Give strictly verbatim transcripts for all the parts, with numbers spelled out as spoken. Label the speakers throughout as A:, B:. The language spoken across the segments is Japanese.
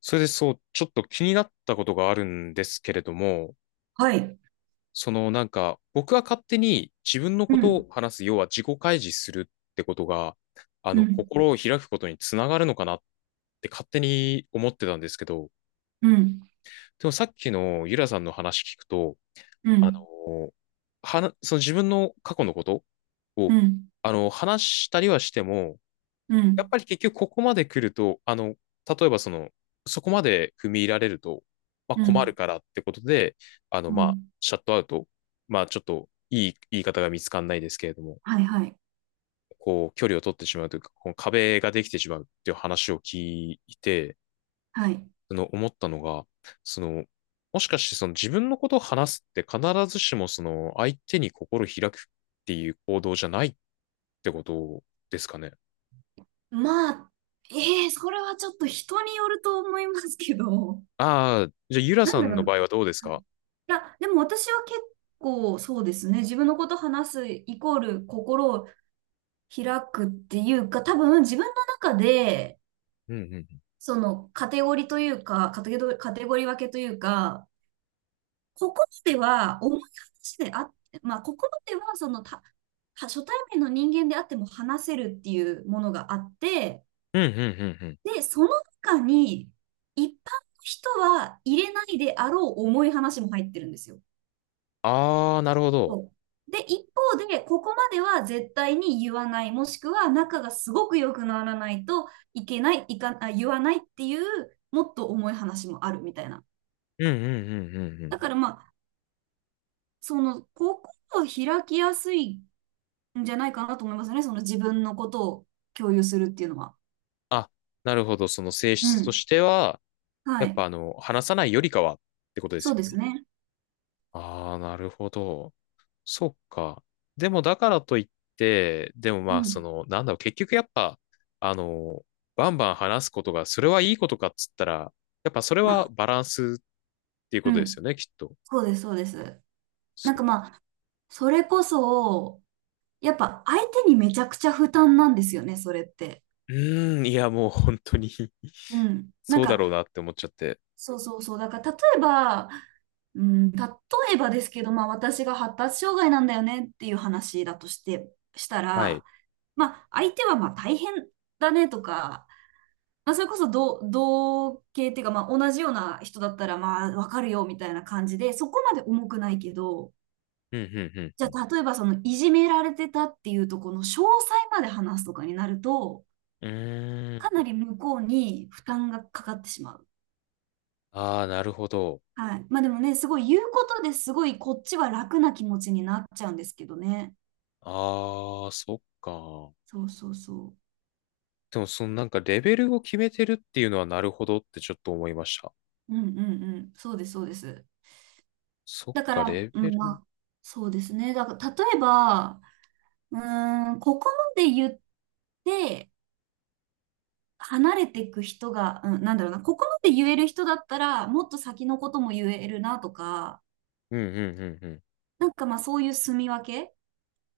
A: それでそう、ちょっと気になったことがあるんですけれども、
B: はい。
A: そのなんか、僕は勝手に自分の
B: う
A: こと
B: ん、
A: を話す、要は自己開示するってことが、あ
B: う
A: の、
B: ん、
A: 心を開くことにつながるのかなって勝手に思ってたんですけど、
B: うん、
A: でもさっきのゆらさんの話聞くと、
B: う
A: あ
B: ん、
A: の、はな、その自分の過去のこと
B: う
A: を、
B: ん、
A: あの、話したりはしても、
B: う
A: やっ
B: ん、
A: ぱり結局ここまで来ると、あの、例えばその、そこまで踏み入られると、まあ
B: う
A: 困る
B: ん、
A: からってことで、あの、
B: う
A: まあ、
B: ん。
A: シャットアウト、まあちょっといい言い方が見つかんないですけれども、
B: はい、はい、
A: こう、距離を取ってしまうというか、この壁ができてしまうっていう話を聞いて、
B: はい。
A: その思ったのが、その、もしかしてその自分のことを話すって必ずしもその相手に心開くっていう行動じゃないってことですかね。
B: まあ、ええそれはちょっと人によると思いますけど、
A: ああ、じゃあユラ
B: な
A: さ
B: んだ
A: ん
B: ろ
A: の
B: う。
A: 場合はどうですか？
B: いや、でも私は結構そうですね。自分のこと話すイコール心を開くっていうか、多分自分の中で、
A: うんうん
B: そのカテゴリーというか、カテゴリー、カテゴリー分けというか、ここまでは重い話であって、まあ、ここまではそのた、初対面の人間であっても話せるっていうものがあって、
A: うんうんうんうん。
B: で、その中に一般の人は入れないであろう重い話も入ってるんですよ。
A: ああ、なるほど。
B: そうで、一方で、ここまでは絶対に言わない、もしくは仲がすごく良くならないといけない、いか、あ、言わないっていう、もっと重い話もあるみたいな。
A: うんうんうんうんう
B: だか
A: ん。
B: らまあ、その、ここを開きやすいんじゃないかなと思いますね。その自分のことを共有するっていうのは。
A: あ、なるほど。その性
B: う
A: 質と
B: ん。
A: しては、
B: は
A: やっ
B: い。
A: ぱあの、話さないよりかはってことで
B: そ
A: す
B: うで
A: よ
B: す
A: ね。
B: ね。
A: ああ、なるほど。そっか。でもだからといって、でも
B: う
A: まあ、
B: ん。
A: その、なんだろう、結局やっぱ、あの、バンバン話すことが、それはいいことかっつったら、やっぱそれ
B: ま
A: は
B: あ、
A: バランスっていう
B: う
A: ことです
B: ん。
A: よね、きっと。
B: そうです、そうです。な
A: そ
B: んかまあ、それこそ、やっぱ相手にめちゃくちゃ負担なんですよね、それって。
A: う。うーん、いや、もう本当に
B: うん。なん
A: そうだろう
B: か、
A: なって思っちゃって。
B: そうそうそう。だから例えば、うん、例えばですけど、まあ私が発達障害なんだよねっていう話だとして、した
A: はい。
B: ら、まあ相手はまあ大変だねとか、まあ、それこそ同、同系っていうか、まあ、同じような人だったら、まあ、わかるよ、みたいな感じで、そこまで重くないけど、
A: うんうんう
B: じ
A: んう
B: ゃ
A: ん。
B: あ、例えば、その、いじめられてたっていうところの詳細まで話すとかになると、
A: うー
B: かな
A: ん。
B: り向こうに負担がかかってしまう。
A: ああ、なるほど。
B: はい。まあ、でもね、すごい言うことですごい、こっちは楽な気持ちになっちゃうんですけどね。
A: ああ、そっか。
B: そうそうそ
A: でも、そのなんかレベルを決めてるっていうのはなるほどってちょっと思いました。
B: う。うんうんうん。そうです、そうです。
A: そっ
B: だか
A: か、
B: ら、
A: レ
B: う
A: ベ
B: ん、ま
A: ル。
B: あ、そうですね。だから、例えば、うーん、ここまで言って、離れていく人が、うん、なんだろうな、ここまで言える人だったら、もっと先のことも言えるなとか、
A: うんうんうんうん。
B: なんかまあそういう住み分け、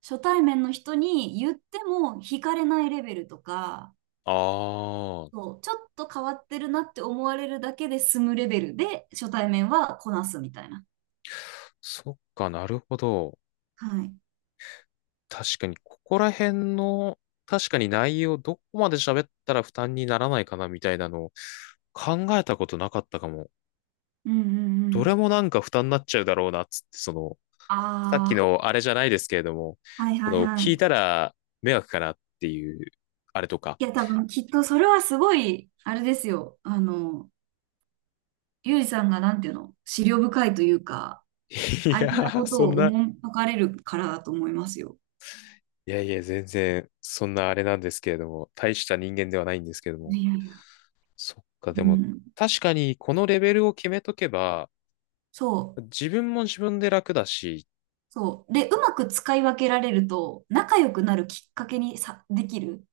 B: 初対面の人に言っても惹かれないレベルとか、
A: ああ、
B: そう、ちょっと変わってるなって思われるだけで済むレベルで初対面はこなすみたいな。
A: そっか、なるほど。
B: はい。
A: 確かに、ここら辺の、確かに内容、どこまで喋ったら負担にならないかなみたいなのを考えたことなかったかも。
B: うんうんう
A: ど
B: ん。
A: れもなんか負担になっちゃうだろうなつって、その、さっき
B: あ
A: のあれじゃないですけれども、
B: あ、はい
A: こ
B: はい
A: の
B: は
A: 聞
B: い。
A: いたら迷惑かなっていう、あれとか。
B: いや、多分きっとそれはすごい、あれですよ。あの、ゆうじさんがなんていうの、思慮深いというか、
A: い
B: 相
A: や
B: 手の
A: ー、
B: こと
A: そん
B: をお
A: な、
B: もんぱかれるからだと思いますよ。
A: いやいや、全然、そんなあれなんですけれども、大した人間ではないんですけれども。
B: いやいや。
A: そっか、
B: う
A: でも、
B: ん。
A: 確かにこのレベルを決めとけば、
B: そう。
A: 自分も自分で楽だし、
B: そう。で、うまく使い分けられると、仲良くなるきっかけにさ、できる。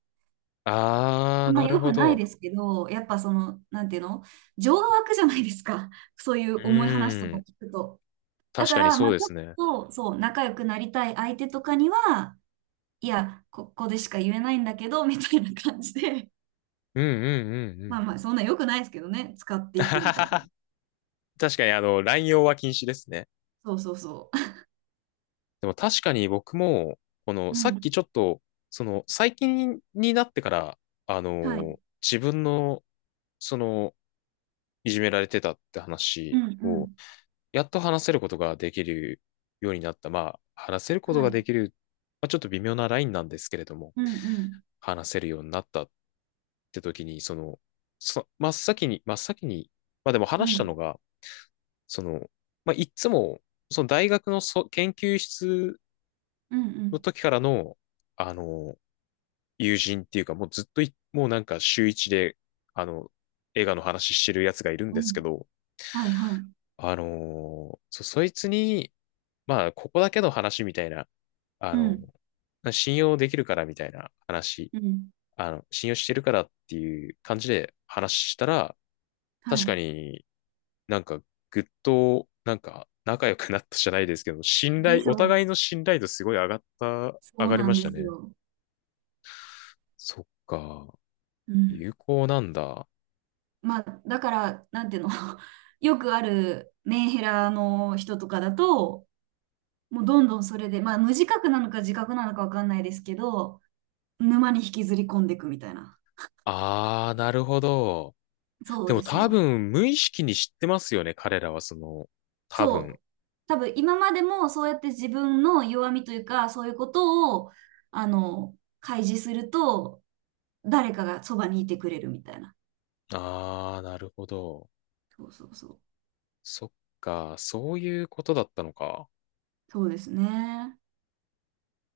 A: あ
B: あ
A: ー、
B: んま
A: なる
B: 良
A: ほ
B: くない
A: ど。
B: ですけど、やっぱその、なんていうの情が湧くじゃないですか。そうい
A: う
B: う重い話と
A: ー
B: か
A: ん、
B: 聞くと。だ
A: 確
B: か
A: かに
B: ら、
A: そ
B: ま
A: う
B: あ、
A: で
B: ちょっ
A: すね。
B: と、そう、仲良くなりたい相手とかには、いや、ここでしか言えないんだけど、みたいな感じで、
A: うんうんうんう
B: まあまあ、
A: ん。
B: そんな良くないですけどね、使っていくみたいな。
A: 確かに、あの、乱用は禁止ですね。
B: そうそうそ
A: でも確かに僕も、この、
B: う。
A: さ
B: う
A: っき
B: ん。
A: ちょっと、その、最近になってから、あ
B: はい。
A: の自分の、その、いじめられてたって
B: う
A: 話
B: んう
A: を、
B: ん。
A: やっと話せることができるようになった。まあ、話せること
B: は
A: が
B: い。
A: できる、まあ、ちょっと微妙なラインなんですけれども、
B: うんうん。
A: 話せるようになったって時に、その、そ、真っ先に、真っ先に、まあでも
B: う
A: 話したの
B: ん。
A: が、その、まあ、いっつも、その大学のそ研究室
B: うんう
A: の
B: ん。
A: 時からの、あの、友人っていうか、もうずっとい、もうなんか週一で、あの、映画の話してるやつがいるん
B: う
A: です
B: ん
A: けど、
B: はいはい。
A: あのーそ、そいつに、まあ、ここだけの話みたいな、あ
B: う
A: の、
B: ん
A: 信用できるからみたいな話、
B: うん。
A: あの、信用してるからっていう感じで話したら、
B: は
A: 確か
B: い。
A: になんかぐっと、なんか仲良くなったじゃないですけど、信
B: で
A: 頼、
B: し
A: お
B: ょう。
A: 互いの信頼度すごい上がった、
B: そ
A: 上
B: う
A: がり
B: な
A: ま
B: ん
A: し
B: で
A: た
B: す
A: ね。
B: よ。
A: そっか。
B: うん。
A: 有効なんだ。
B: まあ、だから、なんていうの よくあるメンヘラの人とかだと、もうどんどんそれで、まあ、無自覚なのか自覚なのかわかんないですけど、沼に引きずり込んでいくみたいな。
A: あー、なるほど。
B: そう
A: でも
B: です
A: 多
B: よ。
A: 分無意識に知ってますよね。彼らはその、多分。
B: そう、多分今までもそうやって自分の弱みというか、そういうことを、あの、開示すると、誰かがそばにいてくれるみたいな。
A: あー、なるほど。
B: そうそうそう。
A: そっか。そういうことだったのか。
B: そうですね。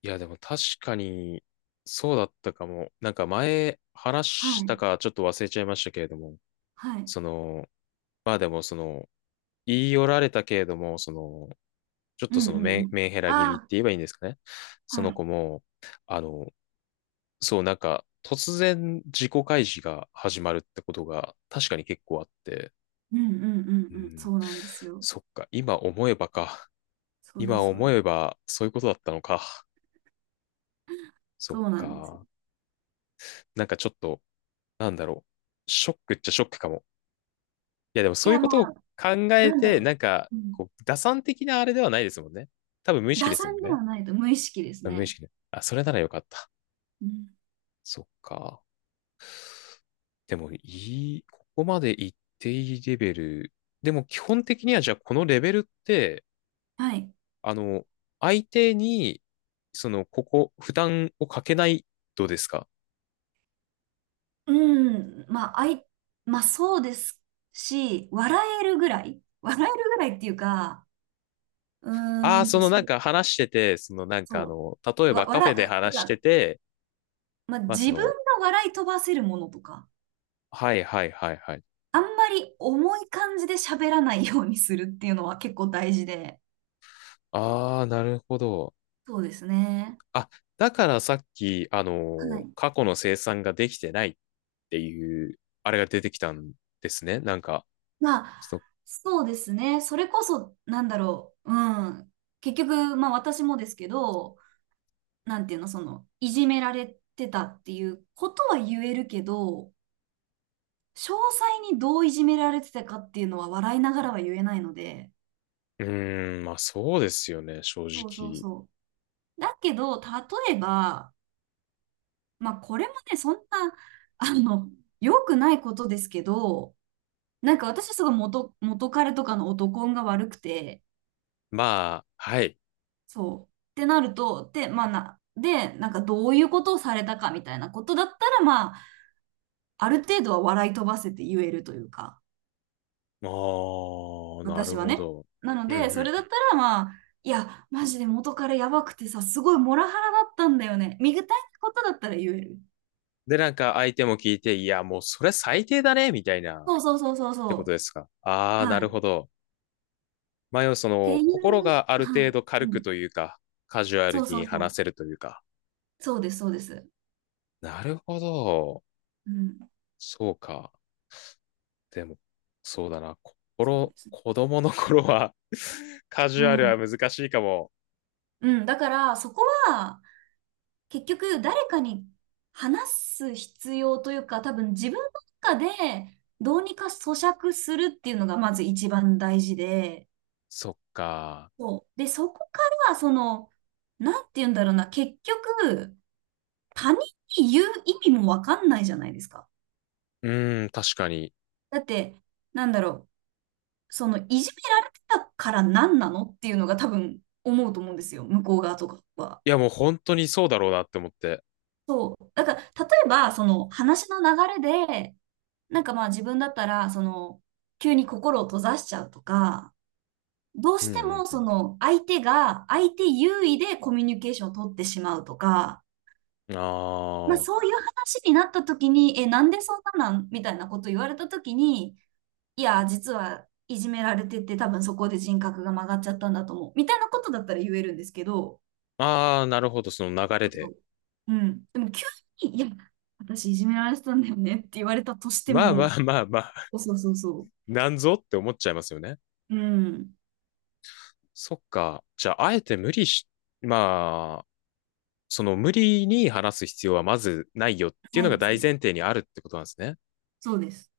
A: いや、でも確かに、そうだったかも。なんか前話
B: は
A: し
B: い、
A: たかちょっと忘れちゃいましたけれども、
B: はい。
A: その、まあでもその、言い寄られたけれども、その、ちょっ
B: うん
A: とそ
B: う
A: の
B: ん
A: メン、
B: うん。
A: メンヘラ気味って
B: あ
A: 言えばいいんですかね。
B: あ、
A: そ
B: は
A: の子
B: い。
A: も、あの、そう、なんか、突然自己開示が始まるってことが確かに結構あって、
B: うんうん
A: う
B: うんうん。
A: ん、
B: そうなんですよ。
A: そっか、今思えばか。
B: そうで
A: 今
B: す、そう
A: 思
B: です。
A: えばそういうことだったのか。そっ
B: そうなんですよ。
A: か。なんかちょっと、なんだろう。ショックっちゃショックかも。いや、でも
B: い
A: そういう
B: や、
A: こ
B: ま
A: とを
B: あ、
A: 考え
B: なんだ
A: て、
B: ろ
A: な
B: う。
A: んか、
B: うん、
A: こう、打算的なあれではないですもんね。多分無意識
B: 打
A: ですも
B: 算
A: ん
B: で
A: ね。
B: はないと無意識です
A: 多分無意
B: ね。
A: 識で。あ、それならよかった。
B: うん、
A: そっか。でもいい、ここまでいっていいレベル。でも基本的にはじゃあこのレベルって、
B: はい。
A: あの、相手に、その、ここ、負担をかけないうですか
B: うん、まあ、あい、まあそうですし、笑えるぐらい、笑えるぐらいっていうか、う
A: ああ
B: ー
A: ー、
B: ん
A: そ
B: と、
A: の
B: そ
A: なん
B: う、
A: か話してて、そのなんかあ
B: そ
A: の、例え
B: う、わ、
A: ばカフェ
B: 笑、
A: で
B: うんて
A: 話して
B: か、
A: て、
B: まあ
A: まあそ
B: 自分が
A: の、
B: 笑い飛ばせるものとか、
A: はいはいはいはい。
B: あんまり重い感じで喋らないようにするっていうのは結構大事で、
A: ああ、なるほど。
B: そうですね。
A: あ、だからさっき、あ
B: は
A: の、
B: い。
A: 過去の生産ができてないっていう、あれが出てきたんですね。なんか、
B: まあ、
A: その
B: そうですね。それこそ、なんだろう、うん。結局、まあ私もですけど、なんていうの、その、いじめられてたっていうことは言えるけど、詳細にどういじめられてたかっていうのは笑いながらは言えないので、
A: うーん、まあそうですよね、正
B: そうそう
A: 直。
B: そう。だけど、例えば、まあこれもね、そんな、あの、良くないことですけど、なんか私はすごい元、元彼とかの男運が悪くて、
A: まあ、はい。
B: そう。ってなると、で、まあな、で、なんかどういうことをされたかみたいなことだったら、まあ、ある程度は笑い飛ばせて言えるというか。
A: ああ、な
B: 私
A: る
B: は
A: ほ
B: ね。
A: ど。
B: なの
A: う
B: で、そ
A: ん
B: れだ
A: う
B: っ
A: ん。
B: たらまあ、いや、マジで元彼やばくてさ、すごいモラハラだったんだよね。見具体ことだったら言える。
A: で、なんか相手も聞いて、いや、もうそれ最低だね、みたいな、っ
B: そうそうそうそう
A: てこと
B: そ
A: ですか。あ
B: う。
A: あ、な
B: はい。
A: る
B: っ
A: ほど。まあ、要はそ
B: て
A: の、
B: い
A: 心
B: う、
A: がある
B: は
A: 程
B: い。
A: 度軽
B: う
A: くと
B: ん。
A: いうか、カジュア
B: そ
A: ル
B: うそ
A: に
B: うそ
A: 話
B: う。
A: せるというか。
B: そうです、そうです。
A: なるほど。
B: うん。
A: そうか。でも、そうだな。
B: そうで
A: 心、
B: すね。
A: 子供の頃は カジ
B: う
A: ュアル
B: ん。
A: は難しいかも。
B: うん。だから、そこは、結局、誰かに話す必要というか、多分自分の中で、どうにか咀嚼するっていうのが、まず一番大事で、
A: そっか。
B: そう。で、そこから、その、なんて言うんだろうな、結局、他人に言う意味もわかんないじゃないですか。
A: うーん、確かに。
B: だって、なんだろう、その、いじめられてたから何なのっていうのが多分思うと思うんですよ、向こう側とかは。
A: いや、もう本当にそうだろうなって思って。
B: そう。だから、例えば、その、話の流れで、なんかまあ自分だったら、その、急に心を閉ざしちゃうとか、どう
A: う
B: して
A: ん
B: も
A: う
B: そ
A: ん
B: の相手が相手優位でコミュニケーションを取ってしまうとか、
A: うん。
B: まあ、
A: あ
B: そういう話になった時に、え、なんでそんななんみたいなこと言われた時に、いや、実はいじめられてて、多分そこで人格が曲がっちゃったんだと思う。みたいなことだったら言えるんですけど、
A: あ、ああ、なるほど、その流れ
B: そうそ
A: で。
B: ううん。でも急に、いや、私いじめられてたんだよねって言われたとして
A: まあま
B: も、
A: あまあまあ、
B: そうそうそうそ
A: なんぞって思っちゃいますよね。
B: う。うん、
A: そっか。じゃあ、あえて無理し、まあ、その無理に話す必要はまずないよっていう
B: な
A: の
B: い
A: が
B: です
A: 大
B: ね。
A: 前提にあるってことなんですね。
B: そうです。